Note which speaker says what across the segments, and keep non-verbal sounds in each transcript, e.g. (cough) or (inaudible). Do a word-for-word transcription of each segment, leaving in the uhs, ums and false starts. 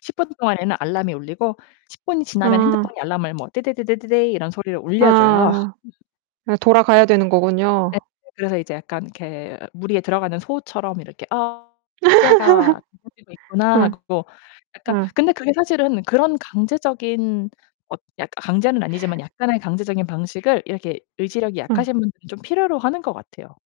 Speaker 1: 십 분 동안에는 알람이 울리고 십 분이 지나면
Speaker 2: 아.
Speaker 1: 핸드폰이 알람을 뭐 '떼데데데데데' 이런 소리로 울려 줘요.
Speaker 2: 아. 아 돌아가야 되는 거군요.
Speaker 1: 네네. 그래서 이제 약간 이렇게 무리에 들어가는 소처럼 이렇게' 아 노래가 울려지고
Speaker 2: (laughs)
Speaker 1: 있구나.'
Speaker 2: 음.
Speaker 1: 하고 약간
Speaker 2: 음.
Speaker 1: 근데 그게 사실은 그런 강제적인 엇 약 강제는 아니지만 약간의 강제적인 방식을 이렇게 의지력이
Speaker 2: 음.
Speaker 1: 약하신 분들은 좀 필요로 하는 것 같아요,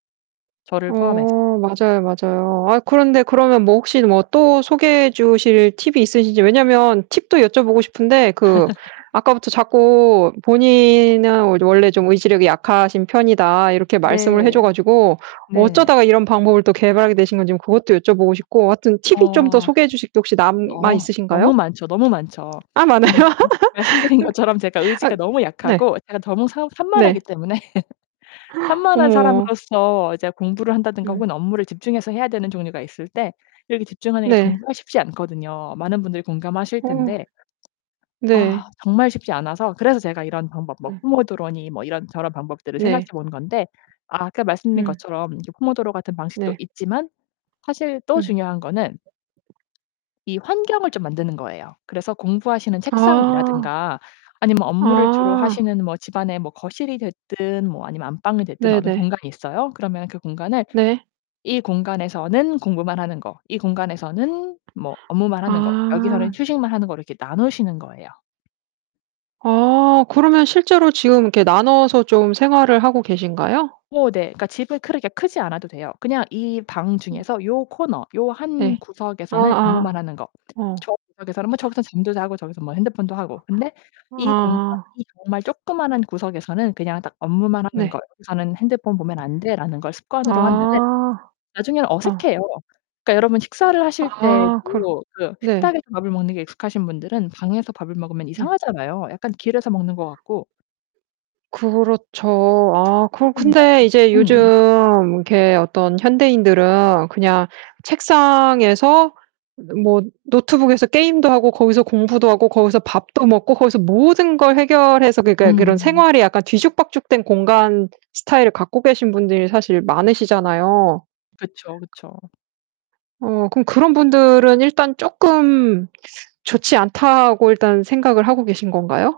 Speaker 1: 저를 포함해서.
Speaker 2: 어 맞아요, 맞아요. 아 그런데 그러면 뭐 혹시 뭐 또 소개해 주실 팁이 있으신지. 왜냐하면 팁도 여쭤보고 싶은데 그
Speaker 1: (laughs)
Speaker 2: 아까부터 자꾸 "본인은 이제 원래 좀 의지력이 약하신 편이다." 이렇게 말씀을 해 줘
Speaker 1: 네.
Speaker 2: 가지고
Speaker 1: 네.
Speaker 2: 어쩌다가 이런 방법을 또 개발하게 되신 건지 그것도 여쭤보고 싶고 하여튼 팁이 좀 더
Speaker 1: 어.
Speaker 2: 소개해 주실 게 혹시 남아
Speaker 1: 어
Speaker 2: 있으신가요?
Speaker 1: 너무 많죠. 너무 많죠.
Speaker 2: 아 많아요?
Speaker 1: (unintelligible)
Speaker 2: (laughs)
Speaker 1: 말씀드린
Speaker 2: 그
Speaker 1: 것처럼 제가
Speaker 2: 아
Speaker 1: 의지가 너무
Speaker 2: 네.
Speaker 1: 약하고 제가 너무 덩 산 산만하기
Speaker 2: 네.
Speaker 1: 때문에 (laughs)
Speaker 2: (gasps)
Speaker 1: 산만한
Speaker 2: 어머.
Speaker 1: 사람으로서 이제 공부를 한다든가
Speaker 2: 음.
Speaker 1: 혹은 업무를 집중해서 해야 되는 종류가 있을 때 이렇게 집중하는 게
Speaker 2: 네.
Speaker 1: 정말 쉽지 않거든요. 많은 분들이 공감하실
Speaker 2: 어.
Speaker 1: 텐데
Speaker 2: 네.
Speaker 1: 아. 정말 쉽지 않아서 그래서 제가 이런 방법 뭐
Speaker 2: 음.
Speaker 1: 뽀모도로니 뭐 이런 저런 방법들을 생각해
Speaker 2: 네.
Speaker 1: 본 건데 아 아까 말씀드린
Speaker 2: 음.
Speaker 1: 것처럼 뽀모도로 같은 방식도
Speaker 2: 네.
Speaker 1: 있지만 사실 또
Speaker 2: 음.
Speaker 1: 중요한 거는 이 환경을 좀 만드는 거예요. 그래서 공부하시는
Speaker 2: 아.
Speaker 1: 책상이라든가 아니면 뭐 업무를 주로
Speaker 2: 아.
Speaker 1: 하시는 뭐 집안에 뭐 거실이 됐든 뭐 아니면 안방이 됐든 어느
Speaker 2: 네네.
Speaker 1: 공간이 있어요. 그러면 그 공간을
Speaker 2: 네.
Speaker 1: 이 공간에서는 공부만 하는 거, 이 공간에서는 뭐 업무만 하는 거, 여기서는
Speaker 2: 아.
Speaker 1: 휴식만 하는 거로 이렇게 나누시는 거예요.
Speaker 2: 아. 그러면 실제로 지금 이렇게 나눠서 좀 생활을 하고 계신가요?
Speaker 1: 어 네. 그러니까 집은 그렇게 크지 않아도 돼요. 그냥 이 방
Speaker 2: 네.
Speaker 1: 중에서 요 코너, 요 한
Speaker 2: 네.
Speaker 1: 구석에서는 업무만
Speaker 2: 아아.
Speaker 1: 하는 거
Speaker 2: 어.
Speaker 1: 저 구석에서는 뭐 저기서는 잠도 자고 저기서 뭐 핸드폰도 하고 근데 이 공간
Speaker 2: 아.
Speaker 1: 이 정말 조그만한 구석에서는 그냥 딱 업무만 하는 거
Speaker 2: 네.
Speaker 1: '여기서는 핸드폰 보면 안 돼.'라는 걸 습관으로 하면은
Speaker 2: 아.
Speaker 1: 나중에는
Speaker 2: 아.
Speaker 1: 어색해요. 그러니까 여러분 식사를 하실
Speaker 2: 아 그렇
Speaker 1: 때에도 그
Speaker 2: 네.
Speaker 1: 식탁에서 밥을 먹는 게 익숙하신 분들은 방에서 밥을 먹으면
Speaker 2: 네.
Speaker 1: 이상하잖아요, 약간 길에서 먹는 것 같고.
Speaker 2: 그렇죠. 아 그러
Speaker 1: 그럼요.
Speaker 2: 근데 이제 요즘
Speaker 1: 음.
Speaker 2: 이렇게 어떤 현대인들은 그냥 책상에서 느 뭐 노트북에서 게임도 하고 거기서 공부도 하고 거기서 밥도 먹고 거기서 모든 걸 해결해서 그러니까 그런
Speaker 1: 음.
Speaker 2: 생활이 약간 뒤죽박죽된 공간 스타일을 갖고 계신 분들이 사실 많으시잖아요.
Speaker 1: 그쵸, 그쵸.
Speaker 2: 어. 그럼 그런 분들은 일단 쪼끔 (sucks teeth) 좋지 않다고 일단 생각을 하고 계신 건가요?